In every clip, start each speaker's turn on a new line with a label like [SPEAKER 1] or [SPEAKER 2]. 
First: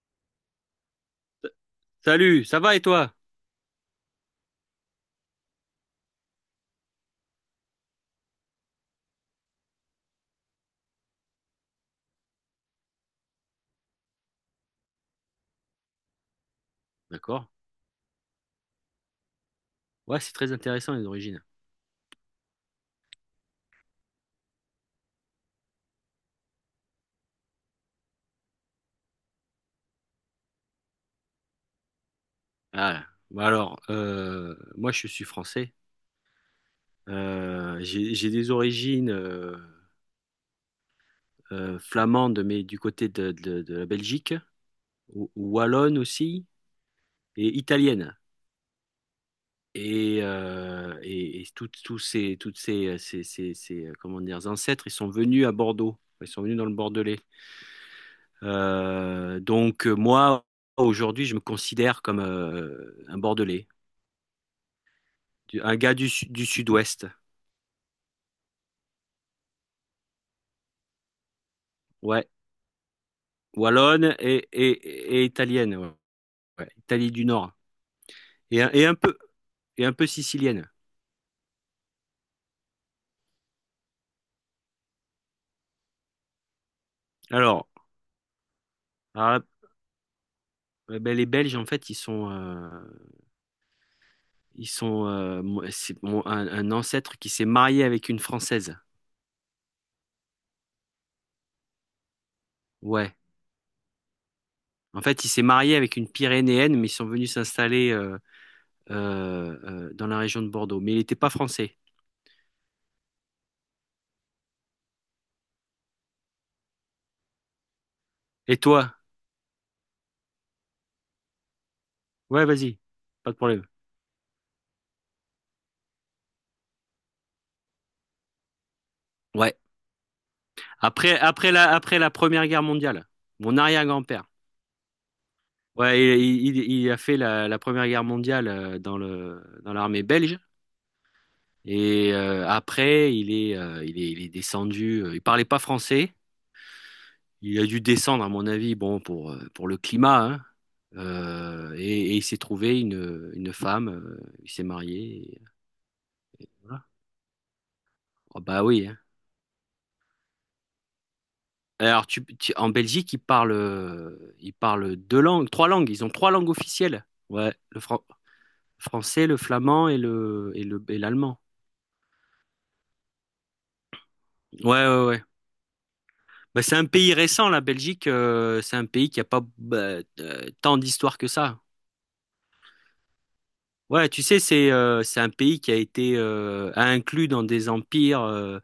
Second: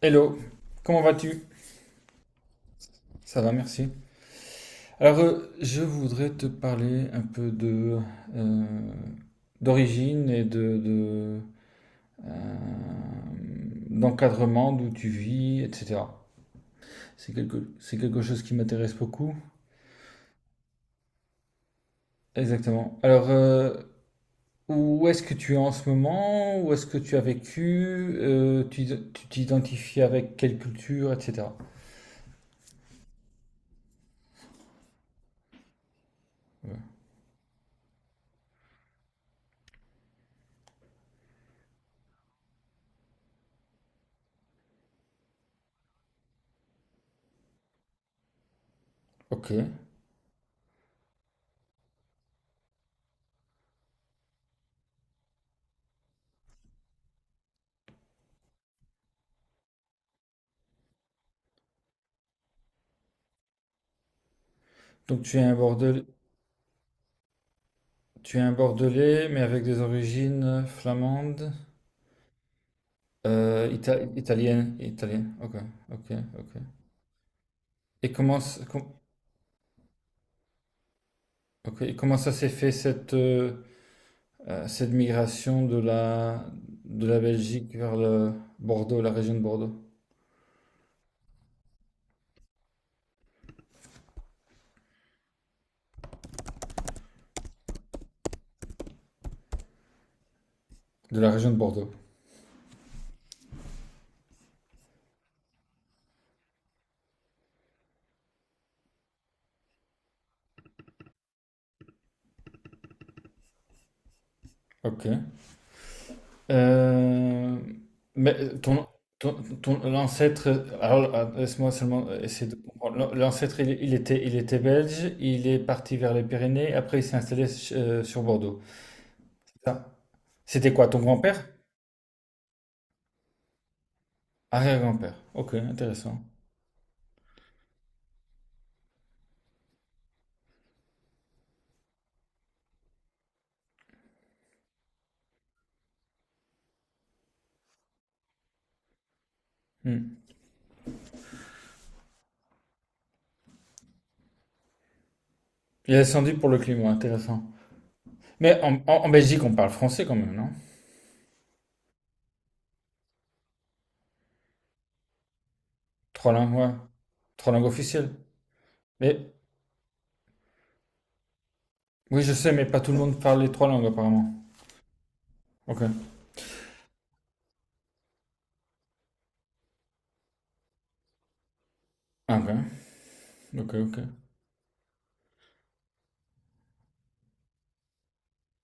[SPEAKER 1] Hello, comment vas-tu?
[SPEAKER 2] Salut, ça va et toi?
[SPEAKER 1] Ça va, merci. Alors, je voudrais te parler un peu de euh, d'origine et euh, d'encadrement, d'où tu vis, etc.
[SPEAKER 2] D'accord.
[SPEAKER 1] C'est quelque chose qui m'intéresse beaucoup.
[SPEAKER 2] Ouais, c'est très intéressant les origines.
[SPEAKER 1] Exactement. Alors, où est-ce que tu es en ce moment? Où est-ce que tu as vécu? Euh, tu tu t'identifies avec quelle culture, etc.
[SPEAKER 2] Ah, bah alors, moi je suis français.
[SPEAKER 1] Ouais.
[SPEAKER 2] J'ai des origines flamandes, mais du côté de la Belgique, ou wallonne aussi, et italienne.
[SPEAKER 1] Ok.
[SPEAKER 2] Et, et tous ces comment dire, ancêtres, ils sont venus à Bordeaux. Ils sont venus dans le Bordelais. Donc moi, aujourd'hui, je me considère comme un Bordelais.
[SPEAKER 1] Donc tu es un
[SPEAKER 2] Un gars
[SPEAKER 1] Bordelais.
[SPEAKER 2] du sud-ouest.
[SPEAKER 1] Tu es un Bordelais, mais avec des origines flamandes,
[SPEAKER 2] Ouais. Wallonne et,
[SPEAKER 1] italiennes,
[SPEAKER 2] et, et
[SPEAKER 1] italiennes. Ok,
[SPEAKER 2] italienne. Ouais.
[SPEAKER 1] ok, ok.
[SPEAKER 2] Ouais. Italie du Nord.
[SPEAKER 1] Et comment, s-
[SPEAKER 2] Et, un- et
[SPEAKER 1] com-
[SPEAKER 2] un peu, et un peu sicilienne.
[SPEAKER 1] ok, et comment ça s'est fait cette migration de la
[SPEAKER 2] Alors,
[SPEAKER 1] Belgique vers le Bordeaux, la région de
[SPEAKER 2] ah,
[SPEAKER 1] Bordeaux,
[SPEAKER 2] eh ben, les Belges, en fait, ils sont c'est un ancêtre qui s'est marié avec une Française.
[SPEAKER 1] de la région de Bordeaux.
[SPEAKER 2] Ouais. En fait, il s'est marié avec une Pyrénéenne, mais ils sont venus s'installer dans la région de Bordeaux. Mais il n'était pas français.
[SPEAKER 1] Ok. Euh, mais
[SPEAKER 2] Et toi?
[SPEAKER 1] ton, l'ancêtre, alors laisse-moi seulement
[SPEAKER 2] Ouais,
[SPEAKER 1] essayer de
[SPEAKER 2] vas-y.
[SPEAKER 1] comprendre.
[SPEAKER 2] Pas de
[SPEAKER 1] L'ancêtre,
[SPEAKER 2] problème.
[SPEAKER 1] il était belge, il est parti vers les Pyrénées, après il s'est installé sur Bordeaux.
[SPEAKER 2] Ouais.
[SPEAKER 1] Ça. C'était quoi, ton
[SPEAKER 2] Après,
[SPEAKER 1] grand-père?
[SPEAKER 2] après la, après la Première Guerre mondiale, mon arrière-grand-père.
[SPEAKER 1] Arrière-grand-père. Ok,
[SPEAKER 2] Ouais,
[SPEAKER 1] intéressant.
[SPEAKER 2] il a fait la Première Guerre mondiale dans dans l'armée belge. Après, il est descendu. Il parlait pas français. Il a dû descendre, à mon avis, bon, pour, pour le
[SPEAKER 1] Hmm.
[SPEAKER 2] climat, hein. Et il s'est trouvé une femme. Il s'est marié. Et
[SPEAKER 1] Il est descendu pour le
[SPEAKER 2] voilà.
[SPEAKER 1] climat, intéressant.
[SPEAKER 2] Oh,
[SPEAKER 1] Mais
[SPEAKER 2] bah oui, hein.
[SPEAKER 1] en Belgique, on parle français quand même, non?
[SPEAKER 2] Alors, en Belgique, ils parlent, ils parlent deux langues, trois langues. Ils ont trois
[SPEAKER 1] Trois
[SPEAKER 2] langues
[SPEAKER 1] langues, ouais.
[SPEAKER 2] officielles.
[SPEAKER 1] Trois
[SPEAKER 2] Ouais,
[SPEAKER 1] langues officielles.
[SPEAKER 2] français,
[SPEAKER 1] Mais
[SPEAKER 2] le flamand et l'allemand.
[SPEAKER 1] oui, je sais, mais pas tout le monde parle les trois langues apparemment.
[SPEAKER 2] Ouais, ouais, ouais.
[SPEAKER 1] Ok.
[SPEAKER 2] Bah, c'est un pays récent, la Belgique. C'est un pays qui a pas tant d'histoire que ça.
[SPEAKER 1] Ah, ok, ok, ok.
[SPEAKER 2] Ouais, tu sais, c'est un pays qui a été inclus dans des empires.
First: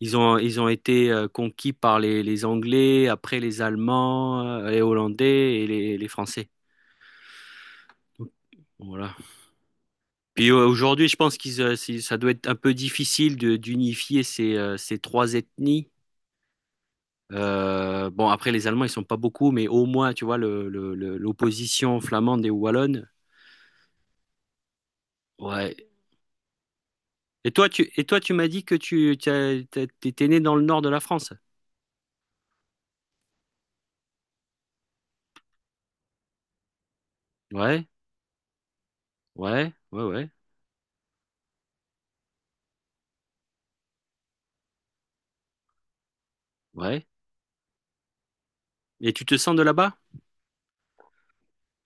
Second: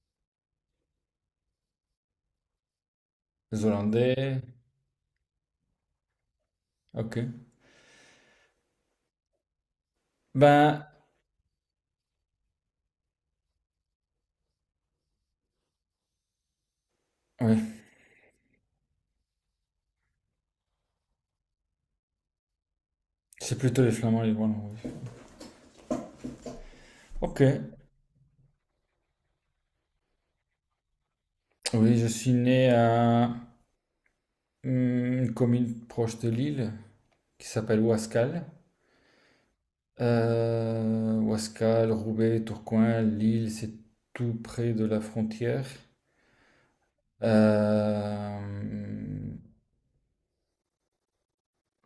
[SPEAKER 2] Ils ont été conquis par les Anglais, après les
[SPEAKER 1] Les
[SPEAKER 2] Allemands,
[SPEAKER 1] Hollandais,
[SPEAKER 2] les Hollandais et les Français.
[SPEAKER 1] ok.
[SPEAKER 2] Voilà. Puis
[SPEAKER 1] Ben
[SPEAKER 2] aujourd'hui, je pense qu'ils ça doit être un peu difficile de d'unifier ces ces trois ethnies.
[SPEAKER 1] oui,
[SPEAKER 2] Bon, après, les Allemands, ils sont pas beaucoup, mais au moins, tu vois, l'opposition flamande et wallonne.
[SPEAKER 1] c'est plutôt les Flamands et les Wallons. Oui.
[SPEAKER 2] Ouais.
[SPEAKER 1] Ok.
[SPEAKER 2] Et toi, tu m'as dit que t'étais né dans le nord de la France.
[SPEAKER 1] Oui, je suis né à hmm, une commune proche de Lille qui s'appelle
[SPEAKER 2] Ouais,
[SPEAKER 1] Ouascal.
[SPEAKER 2] ouais, ouais, ouais,
[SPEAKER 1] Ouascal, Roubaix, Tourcoing, Lille, c'est tout près de la frontière.
[SPEAKER 2] ouais.
[SPEAKER 1] Euh,
[SPEAKER 2] Et tu te sens de là-bas?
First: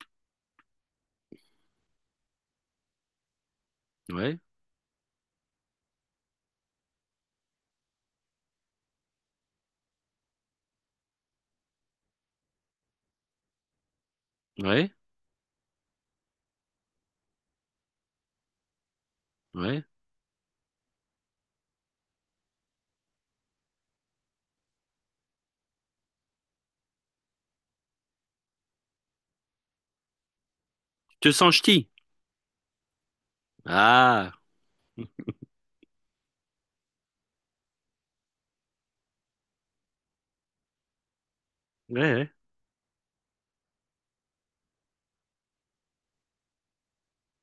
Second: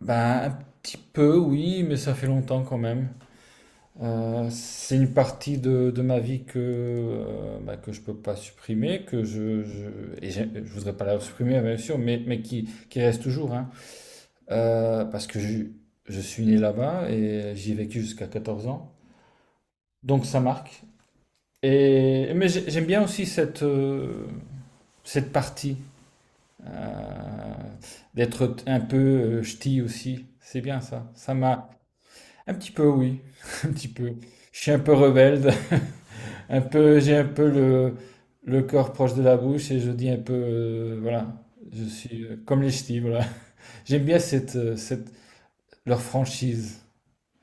[SPEAKER 1] ben, un petit peu, oui, mais ça fait longtemps quand même.
[SPEAKER 2] Ouais,
[SPEAKER 1] C'est une partie de ma vie que, ben, que je peux pas supprimer, que je voudrais pas la supprimer, bien sûr, mais qui reste toujours, hein.
[SPEAKER 2] ouais,
[SPEAKER 1] Parce que je suis né là-bas et j'y ai vécu jusqu'à 14 ans.
[SPEAKER 2] ouais.
[SPEAKER 1] Donc ça marque. J'aime bien aussi cette partie, euh, un peu ch'ti aussi. C'est bien ça.
[SPEAKER 2] Tu te
[SPEAKER 1] Ça
[SPEAKER 2] sens
[SPEAKER 1] m'a
[SPEAKER 2] ch'ti?
[SPEAKER 1] un petit peu, oui, un petit peu.
[SPEAKER 2] Ah,
[SPEAKER 1] Je suis un peu rebelle, un peu, j'ai un peu le corps proche de la bouche et je dis un peu, voilà, je suis
[SPEAKER 2] ouais,
[SPEAKER 1] comme les ch'tis, voilà. J'aime bien leur franchise.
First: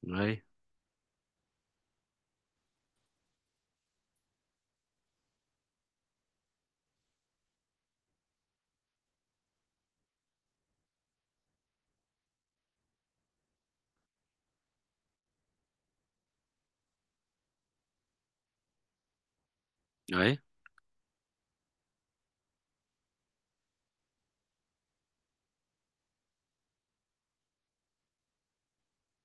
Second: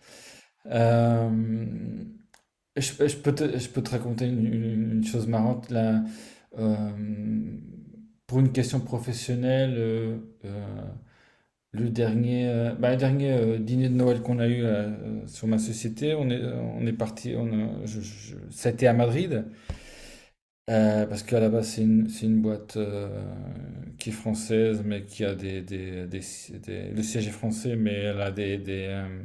[SPEAKER 2] ouais,
[SPEAKER 1] Euh, je peux te raconter une chose marrante là. Euh, pour une question professionnelle, euh, le dernier dîner de Noël qu'on a eu sur ma société, on est parti, on a- je- ça a été à Madrid
[SPEAKER 2] ouais, ouais.
[SPEAKER 1] parce qu'à la base c'est c'est une boîte qui est française mais qui a le siège est français mais elle a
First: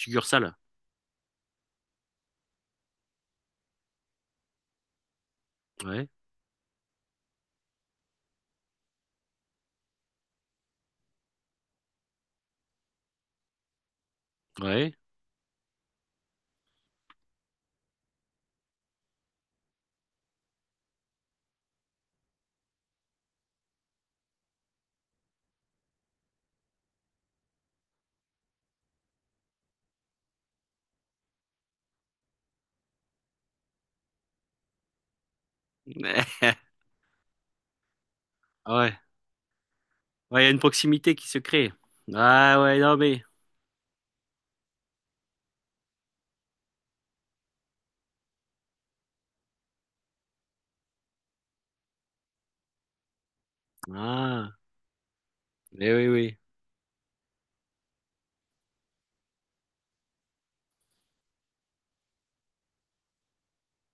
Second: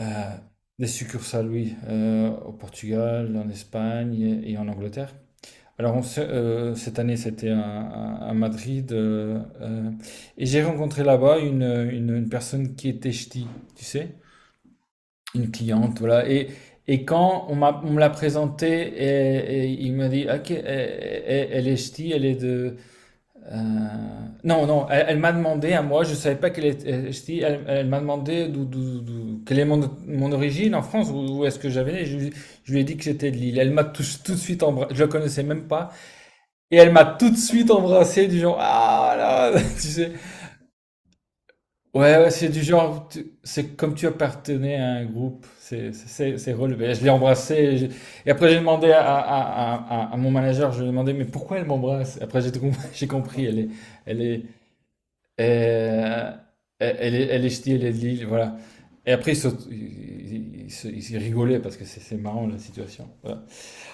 [SPEAKER 1] euh, des succursales, oui, au Portugal, en Espagne et en Angleterre. Alors,
[SPEAKER 2] Ouais,
[SPEAKER 1] cette année, c'était à Madrid. Et j'ai rencontré là-bas une personne qui était ch'ti, tu sais,
[SPEAKER 2] ouais.
[SPEAKER 1] une cliente, voilà. Quand on me l'a présentée, il m'a dit, OK, elle est ch'ti, elle est euh, non, non, elle m'a demandé à moi, je savais pas qu'elle était, elle, je dis, elle, elle m'a demandé quelle est mon origine en France, où est-ce que j'avais né. Je lui ai dit que j'étais de Lille. Elle m'a tout de suite embrassé, je la connaissais même pas, et elle m'a tout de suite embrassé du genre,
[SPEAKER 2] Ouais,
[SPEAKER 1] ah là, tu sais.
[SPEAKER 2] ouais, il y a une proximité qui se crée.
[SPEAKER 1] Ouais, ouais, c'est
[SPEAKER 2] Ah,
[SPEAKER 1] du
[SPEAKER 2] ouais, non,
[SPEAKER 1] genre,
[SPEAKER 2] mais.
[SPEAKER 1] c'est comme tu appartenais à un groupe, relevé. Je l'ai embrassé, et après j'ai demandé à mon manager, je lui ai demandé, mais pourquoi elle m'embrasse? Après j'ai tout compris, j'ai compris, elle est, et,
[SPEAKER 2] Ah, mais oui, oui,
[SPEAKER 1] elle, elle est ch'ti, elle est de Lille, voilà. Et après, ils, saut- ils- ils se- ils rigolaient parce que c'est marrant la situation. Voilà.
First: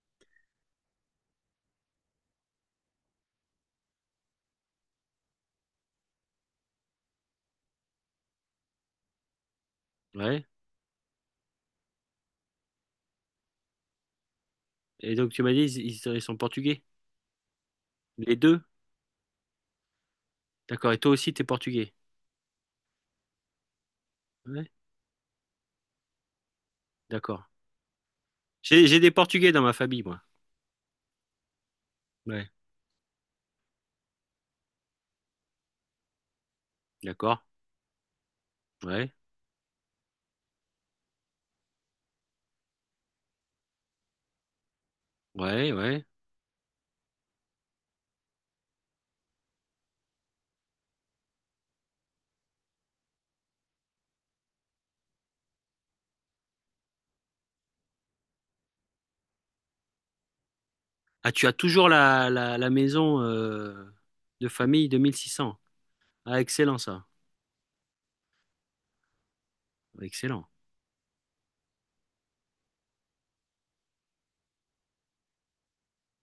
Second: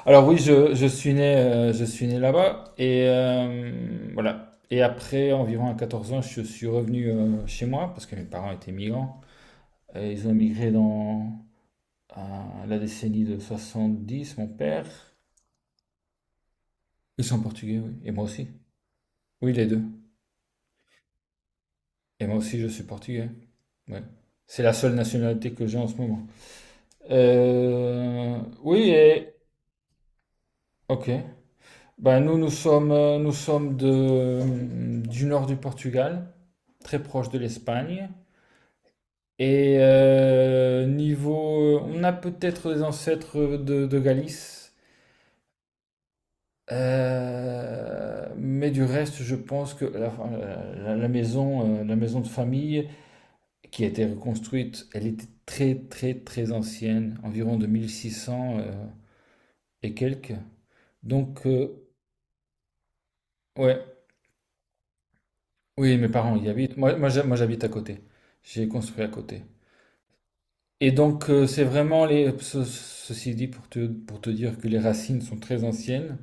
[SPEAKER 1] Alors oui, je suis né là-bas et voilà. Et après, environ à 14 ans, je suis revenu chez moi parce que mes parents étaient migrants. Et ils ont
[SPEAKER 2] ouais.
[SPEAKER 1] migré dans la décennie de 70, mon père.
[SPEAKER 2] Et donc tu m'as dit, ils sont portugais.
[SPEAKER 1] Ils sont portugais, oui. Et moi
[SPEAKER 2] Les
[SPEAKER 1] aussi.
[SPEAKER 2] deux?
[SPEAKER 1] Oui, les deux.
[SPEAKER 2] D'accord. Et toi aussi, t'es portugais.
[SPEAKER 1] Et moi aussi, je suis portugais. Ouais. C'est
[SPEAKER 2] Ouais.
[SPEAKER 1] la seule nationalité que j'ai en ce moment.
[SPEAKER 2] D'accord. J'ai,
[SPEAKER 1] Oui,
[SPEAKER 2] j'ai des
[SPEAKER 1] et...
[SPEAKER 2] portugais dans ma famille, moi.
[SPEAKER 1] Ok. Ben
[SPEAKER 2] Ouais.
[SPEAKER 1] nous sommes du nord du Portugal, très proche de
[SPEAKER 2] D'accord.
[SPEAKER 1] l'Espagne.
[SPEAKER 2] Ouais.
[SPEAKER 1] Et niveau... On a peut-être des ancêtres de Galice.
[SPEAKER 2] Ouais, ouais.
[SPEAKER 1] Mais du reste, je pense que la maison de famille qui a été reconstruite, elle était très très très ancienne, environ de 1600 et quelques.
[SPEAKER 2] Ah,
[SPEAKER 1] Donc,
[SPEAKER 2] tu as toujours la maison
[SPEAKER 1] ouais.
[SPEAKER 2] de famille 2600.
[SPEAKER 1] Oui, mes parents
[SPEAKER 2] Ah,
[SPEAKER 1] y habitent.
[SPEAKER 2] excellent ça.
[SPEAKER 1] J'habite à côté. J'ai construit à côté.
[SPEAKER 2] Excellent.
[SPEAKER 1] Et donc, c'est vraiment les. Ce- ceci dit, pour te dire que les racines sont très anciennes,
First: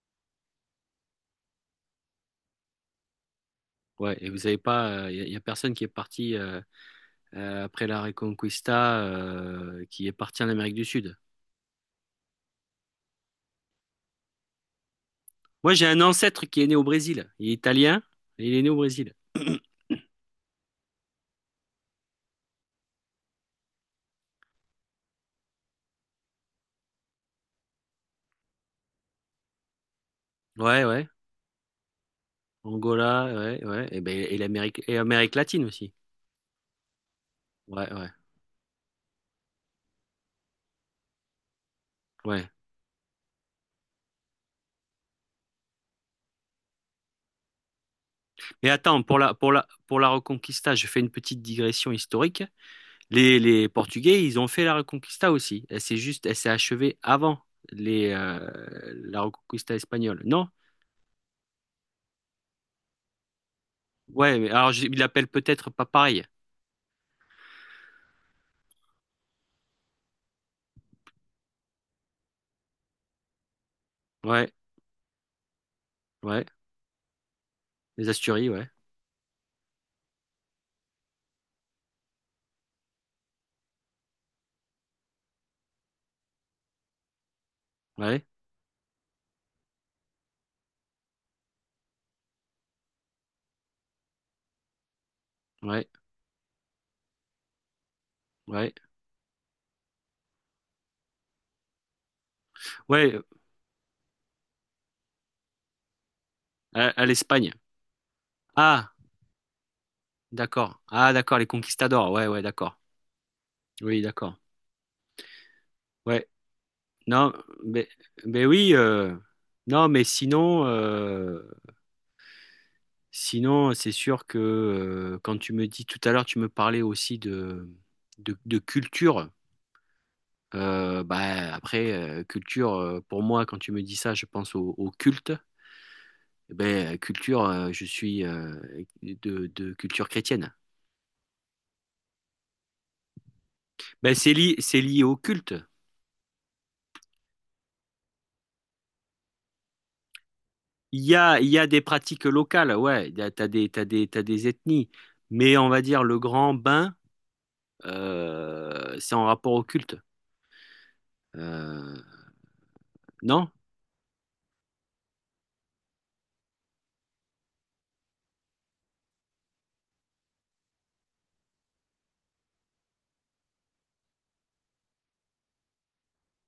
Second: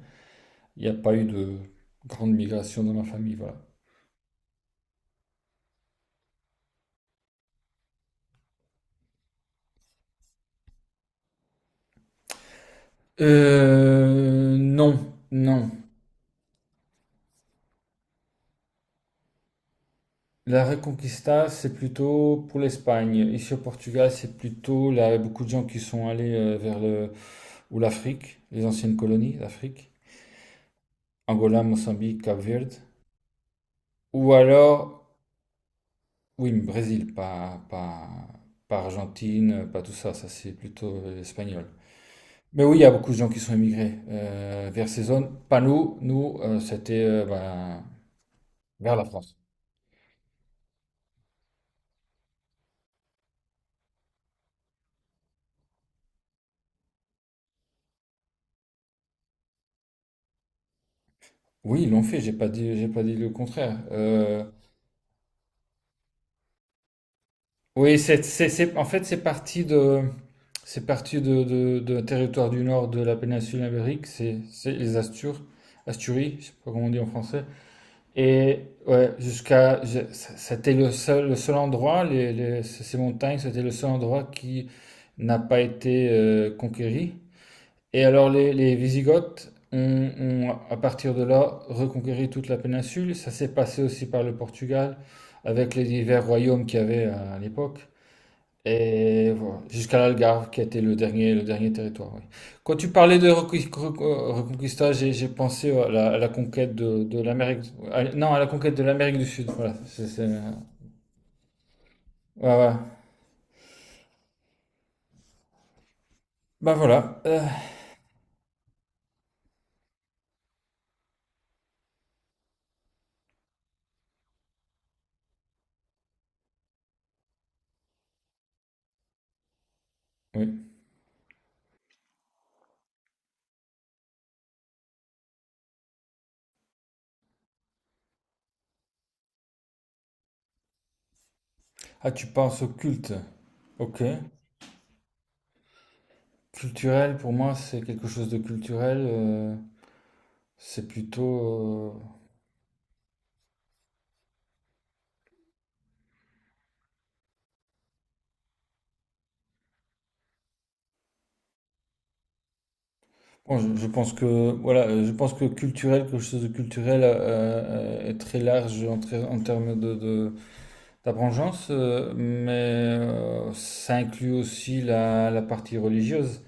[SPEAKER 1] il n'y a pas eu de grande migration dans ma famille, voilà.
[SPEAKER 2] Ouais. Et vous n'avez pas, il y a personne qui est parti après la Reconquista, qui est parti en Amérique du Sud.
[SPEAKER 1] Non, non.
[SPEAKER 2] Moi, j'ai un ancêtre qui est né au Brésil. Il est italien et il est né au Brésil.
[SPEAKER 1] La Reconquista, c'est plutôt pour l'Espagne. Ici au Portugal, c'est plutôt là, beaucoup de gens qui sont allés vers le ou l'Afrique, les anciennes colonies d'Afrique,
[SPEAKER 2] Ouais, ouais.
[SPEAKER 1] Angola, Mozambique, Cap-Verde,
[SPEAKER 2] Angola, ouais, ouais. Et, ben,
[SPEAKER 1] ou
[SPEAKER 2] et l'Amérique, et
[SPEAKER 1] alors
[SPEAKER 2] Amérique latine aussi.
[SPEAKER 1] Oui, mais Brésil,
[SPEAKER 2] Ouais, ouais,
[SPEAKER 1] pas Argentine, pas tout ça, ça c'est plutôt espagnol.
[SPEAKER 2] ouais.
[SPEAKER 1] Mais oui, il y a beaucoup de gens qui sont émigrés vers ces zones. Pas nous, nous, c'était ben,
[SPEAKER 2] Mais
[SPEAKER 1] vers
[SPEAKER 2] attends,
[SPEAKER 1] la
[SPEAKER 2] pour la,
[SPEAKER 1] France.
[SPEAKER 2] pour la, pour la Reconquista, je fais une petite digression historique. Les Portugais, ils ont fait la Reconquista aussi. Elle s'est achevée avant les, euh, la Reconquista espagnole. Non?
[SPEAKER 1] Oui, ils l'ont fait, j'ai pas dit le contraire.
[SPEAKER 2] Ouais, mais alors, ils l'appellent peut-être pas pareil.
[SPEAKER 1] Oui, en fait, c'est parti de territoire du nord de la péninsule ibérique,
[SPEAKER 2] Ouais,
[SPEAKER 1] c'est les Astures, Asturies, je
[SPEAKER 2] ouais.
[SPEAKER 1] sais pas comment on dit en français.
[SPEAKER 2] Les Asturies,
[SPEAKER 1] Et
[SPEAKER 2] ouais.
[SPEAKER 1] ouais, c'était le seul endroit, ces montagnes, c'était le seul endroit qui n'a pas été conquéri. Et
[SPEAKER 2] Ouais,
[SPEAKER 1] alors les Wisigoths ont, à partir de là, reconquéri toute la péninsule. Ça s'est passé aussi par le Portugal, avec les
[SPEAKER 2] ouais,
[SPEAKER 1] divers royaumes qu'il y avait à l'époque.
[SPEAKER 2] ouais.
[SPEAKER 1] Et voilà, jusqu'à l'Algarve, qui a été le dernier territoire. Oui. Quand tu parlais
[SPEAKER 2] Ouais,
[SPEAKER 1] de Reconquista, j'ai pensé à la conquête
[SPEAKER 2] à, à
[SPEAKER 1] de
[SPEAKER 2] l'Espagne.
[SPEAKER 1] l'Amérique. Non, à la conquête de
[SPEAKER 2] Ah,
[SPEAKER 1] l'Amérique du Sud. Voilà. Ouais,
[SPEAKER 2] d'accord. Ah, d'accord, les conquistadors. Ouais, ouais,
[SPEAKER 1] ouais.
[SPEAKER 2] d'accord. Oui, d'accord. Ouais.
[SPEAKER 1] Bah voilà.
[SPEAKER 2] Non, mais, mais oui, non, mais sinon, c'est sûr que quand tu me dis tout à l'heure, tu me parlais aussi de culture.
[SPEAKER 1] Oui.
[SPEAKER 2] Bah, après, culture, pour moi, quand tu me dis ça, je pense au culte. Eh ben, culture, je suis de culture chrétienne.
[SPEAKER 1] Ah, tu penses au culte. Ok.
[SPEAKER 2] Ben, c'est lié au culte.
[SPEAKER 1] Culturel, pour moi, c'est quelque chose de culturel. C'est
[SPEAKER 2] Il y
[SPEAKER 1] plutôt.
[SPEAKER 2] a, il y a des pratiques locales, ouais, t'as des ethnies. Mais on va dire le grand bain. C'est en rapport au culte. Euh, non?
[SPEAKER 1] Bon, je pense que voilà, je pense que culturel, quelque chose de culturel est très large en, en termes de Ta vengeance, mais ça inclut aussi la partie religieuse.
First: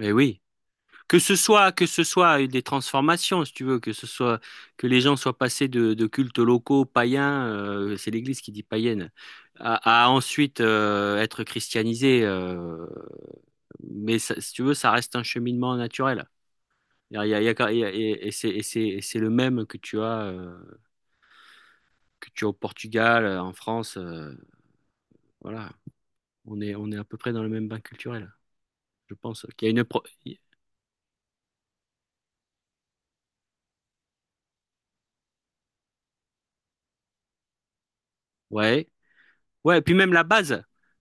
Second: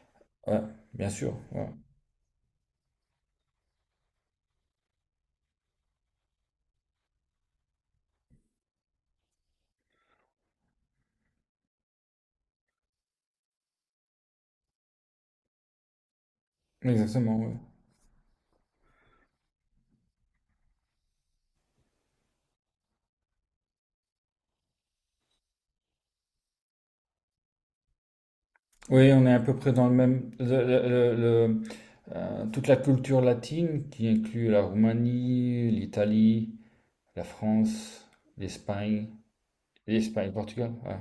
[SPEAKER 2] Eh oui.
[SPEAKER 1] Ouais, bien
[SPEAKER 2] Que ce
[SPEAKER 1] sûr. Ouais.
[SPEAKER 2] soit, que ce soit des transformations, si tu veux, que ce soit que les gens soient passés de cultes locaux païens, c'est l'Église qui dit païenne, à ensuite être christianisés. Mais si tu veux, ça reste un cheminement naturel.
[SPEAKER 1] Exactement. Ouais.
[SPEAKER 2] Et c'est le même que tu as au Portugal, en France. Voilà, on est à peu près dans le même bain culturel.
[SPEAKER 1] Oui,
[SPEAKER 2] Je
[SPEAKER 1] on est à
[SPEAKER 2] pense
[SPEAKER 1] peu
[SPEAKER 2] qu'il y a
[SPEAKER 1] près
[SPEAKER 2] une
[SPEAKER 1] dans le
[SPEAKER 2] pro-
[SPEAKER 1] même. Le- le- Toute la culture latine qui inclut la Roumanie, l'Italie, la France,
[SPEAKER 2] Ouais.
[SPEAKER 1] l'Espagne,
[SPEAKER 2] Ouais, et puis même la
[SPEAKER 1] l'Espagne, le
[SPEAKER 2] base.
[SPEAKER 1] Portugal. Ouais.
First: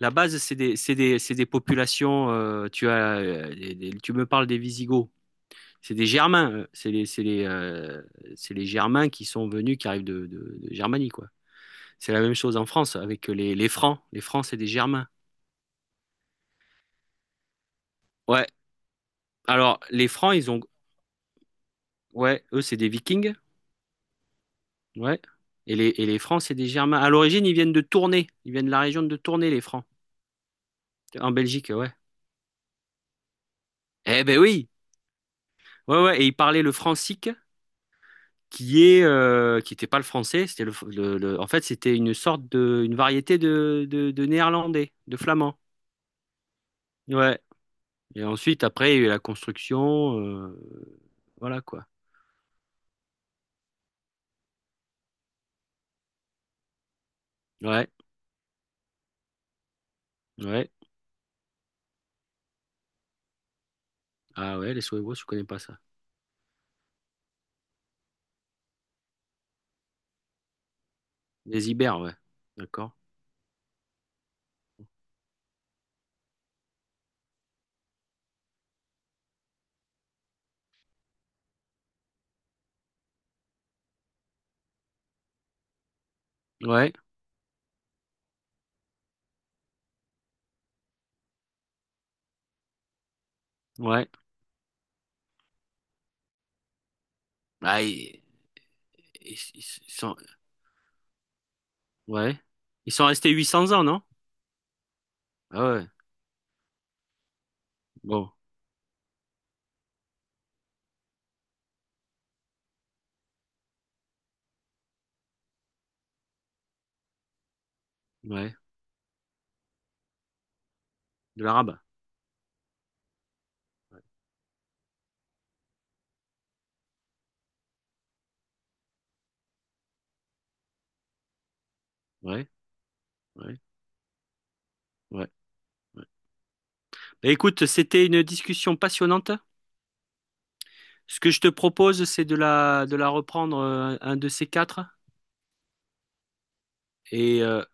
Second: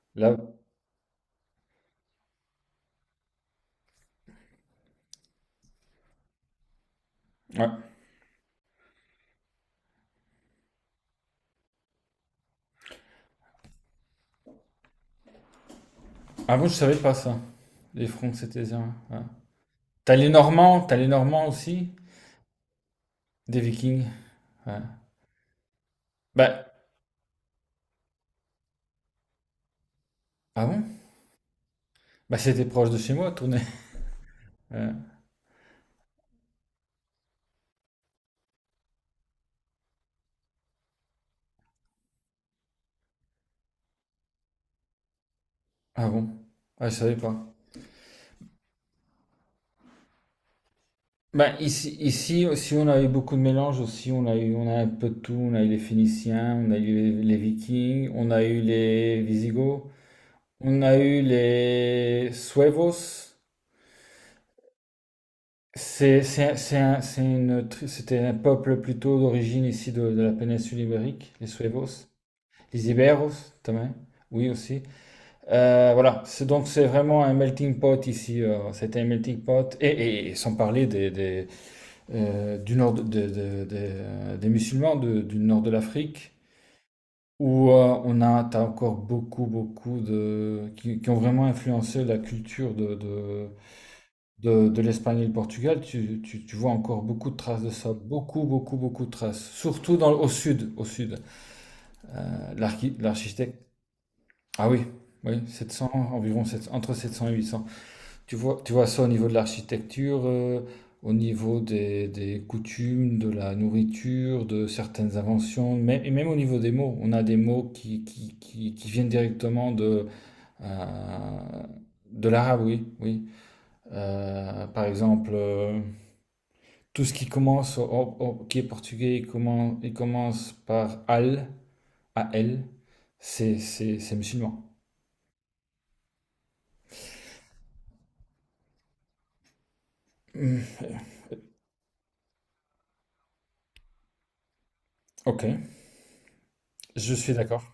[SPEAKER 2] La
[SPEAKER 1] Là,
[SPEAKER 2] base, c'est des populations. Tu me parles des Visigoths. C'est des Germains. euh, C'est les, c'est les,
[SPEAKER 1] ouais.
[SPEAKER 2] euh, c'est les Germains qui sont venus, qui arrivent de Germanie, quoi. C'est la même chose en France avec les Francs. Les Francs, c'est des Germains.
[SPEAKER 1] Avant, je savais pas ça. Les Francs,
[SPEAKER 2] Ouais.
[SPEAKER 1] c'était ça. Ouais.
[SPEAKER 2] Alors, les
[SPEAKER 1] T'as les
[SPEAKER 2] Francs, ils ont.
[SPEAKER 1] Normands, aussi,
[SPEAKER 2] Ouais, eux, c'est des Vikings.
[SPEAKER 1] des Vikings. Ouais.
[SPEAKER 2] Ouais. Et les Francs, c'est
[SPEAKER 1] Bah,
[SPEAKER 2] des Germains. À l'origine, ils viennent de Tournai. Ils viennent de la région de Tournai, les Francs.
[SPEAKER 1] ah bon?
[SPEAKER 2] En Belgique, ouais.
[SPEAKER 1] Bah, c'était proche de chez moi, tourner.
[SPEAKER 2] Eh ben oui!
[SPEAKER 1] Euh,
[SPEAKER 2] Ouais, ouais, et ils parlaient le francique qui est qui n'était pas le français, c'était en fait c'était une sorte de une variété de néerlandais, de flamand.
[SPEAKER 1] ah bon? Ah, je savais
[SPEAKER 2] Ouais.
[SPEAKER 1] pas.
[SPEAKER 2] Et ensuite après il y a eu la construction,
[SPEAKER 1] Bah,
[SPEAKER 2] voilà quoi.
[SPEAKER 1] ici, si on a eu beaucoup de mélanges aussi, on a un peu de tout. On a eu les Phéniciens, on a eu les
[SPEAKER 2] Ouais,
[SPEAKER 1] Vikings, on a eu les Visigoths,
[SPEAKER 2] ouais.
[SPEAKER 1] on a eu les Suevos.
[SPEAKER 2] Ah ouais, les Suédois, je connais pas ça.
[SPEAKER 1] C'est un- c'est une, tri- C'était un peuple plutôt d'origine ici de la péninsule ibérique, les
[SPEAKER 2] Les
[SPEAKER 1] Suevos,
[SPEAKER 2] Ibères, ouais.
[SPEAKER 1] les
[SPEAKER 2] D'accord.
[SPEAKER 1] Iberos, también, oui aussi. Voilà, c'est vraiment un melting pot ici. C'était un melting pot, et sans parler du nord des musulmans du nord de l'Afrique,
[SPEAKER 2] Ouais,
[SPEAKER 1] où t'as encore beaucoup, qui ont vraiment influencé la culture
[SPEAKER 2] ouais.
[SPEAKER 1] de l'Espagne et le Portugal. Tu vois encore beaucoup de traces de
[SPEAKER 2] Ah,
[SPEAKER 1] ça,
[SPEAKER 2] ils,
[SPEAKER 1] beaucoup, beaucoup, beaucoup de
[SPEAKER 2] ils-
[SPEAKER 1] traces,
[SPEAKER 2] ils
[SPEAKER 1] surtout
[SPEAKER 2] sont,
[SPEAKER 1] au sud, au sud.
[SPEAKER 2] ouais. Ils sont restés huit
[SPEAKER 1] L'architecte,
[SPEAKER 2] cents ans, non?
[SPEAKER 1] ah oui, oui, sept
[SPEAKER 2] Ah ouais.
[SPEAKER 1] cents environ 700, entre 700 et 800
[SPEAKER 2] Bon,
[SPEAKER 1] Tu vois ça au niveau de l'architecture, au niveau des coutumes, de la nourriture, de certaines inventions, mais, et même au niveau des mots. On a des mots
[SPEAKER 2] ouais.
[SPEAKER 1] qui viennent directement
[SPEAKER 2] De
[SPEAKER 1] euh,
[SPEAKER 2] l'arabe.
[SPEAKER 1] de l'arabe, oui, oui. Par exemple, tout ce qui commence, qui est portugais, il commence par al, a
[SPEAKER 2] Ouais,
[SPEAKER 1] l,
[SPEAKER 2] ouais,
[SPEAKER 1] c'est musulman.
[SPEAKER 2] ouais. Ouais. Bah, écoute, c'était une discussion passionnante. Ce que je te propose, c'est de la reprendre un de ces quatre.
[SPEAKER 1] Ok, je suis
[SPEAKER 2] Et
[SPEAKER 1] d'accord.
[SPEAKER 2] euh,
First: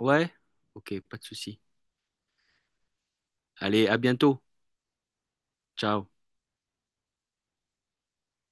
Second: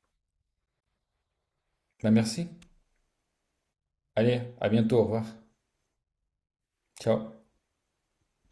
[SPEAKER 2] ouais, ok, pas de souci.
[SPEAKER 1] Ben merci.
[SPEAKER 2] Allez, à
[SPEAKER 1] Allez,
[SPEAKER 2] bientôt.
[SPEAKER 1] à bientôt, au revoir.
[SPEAKER 2] Ciao.
[SPEAKER 1] Ciao.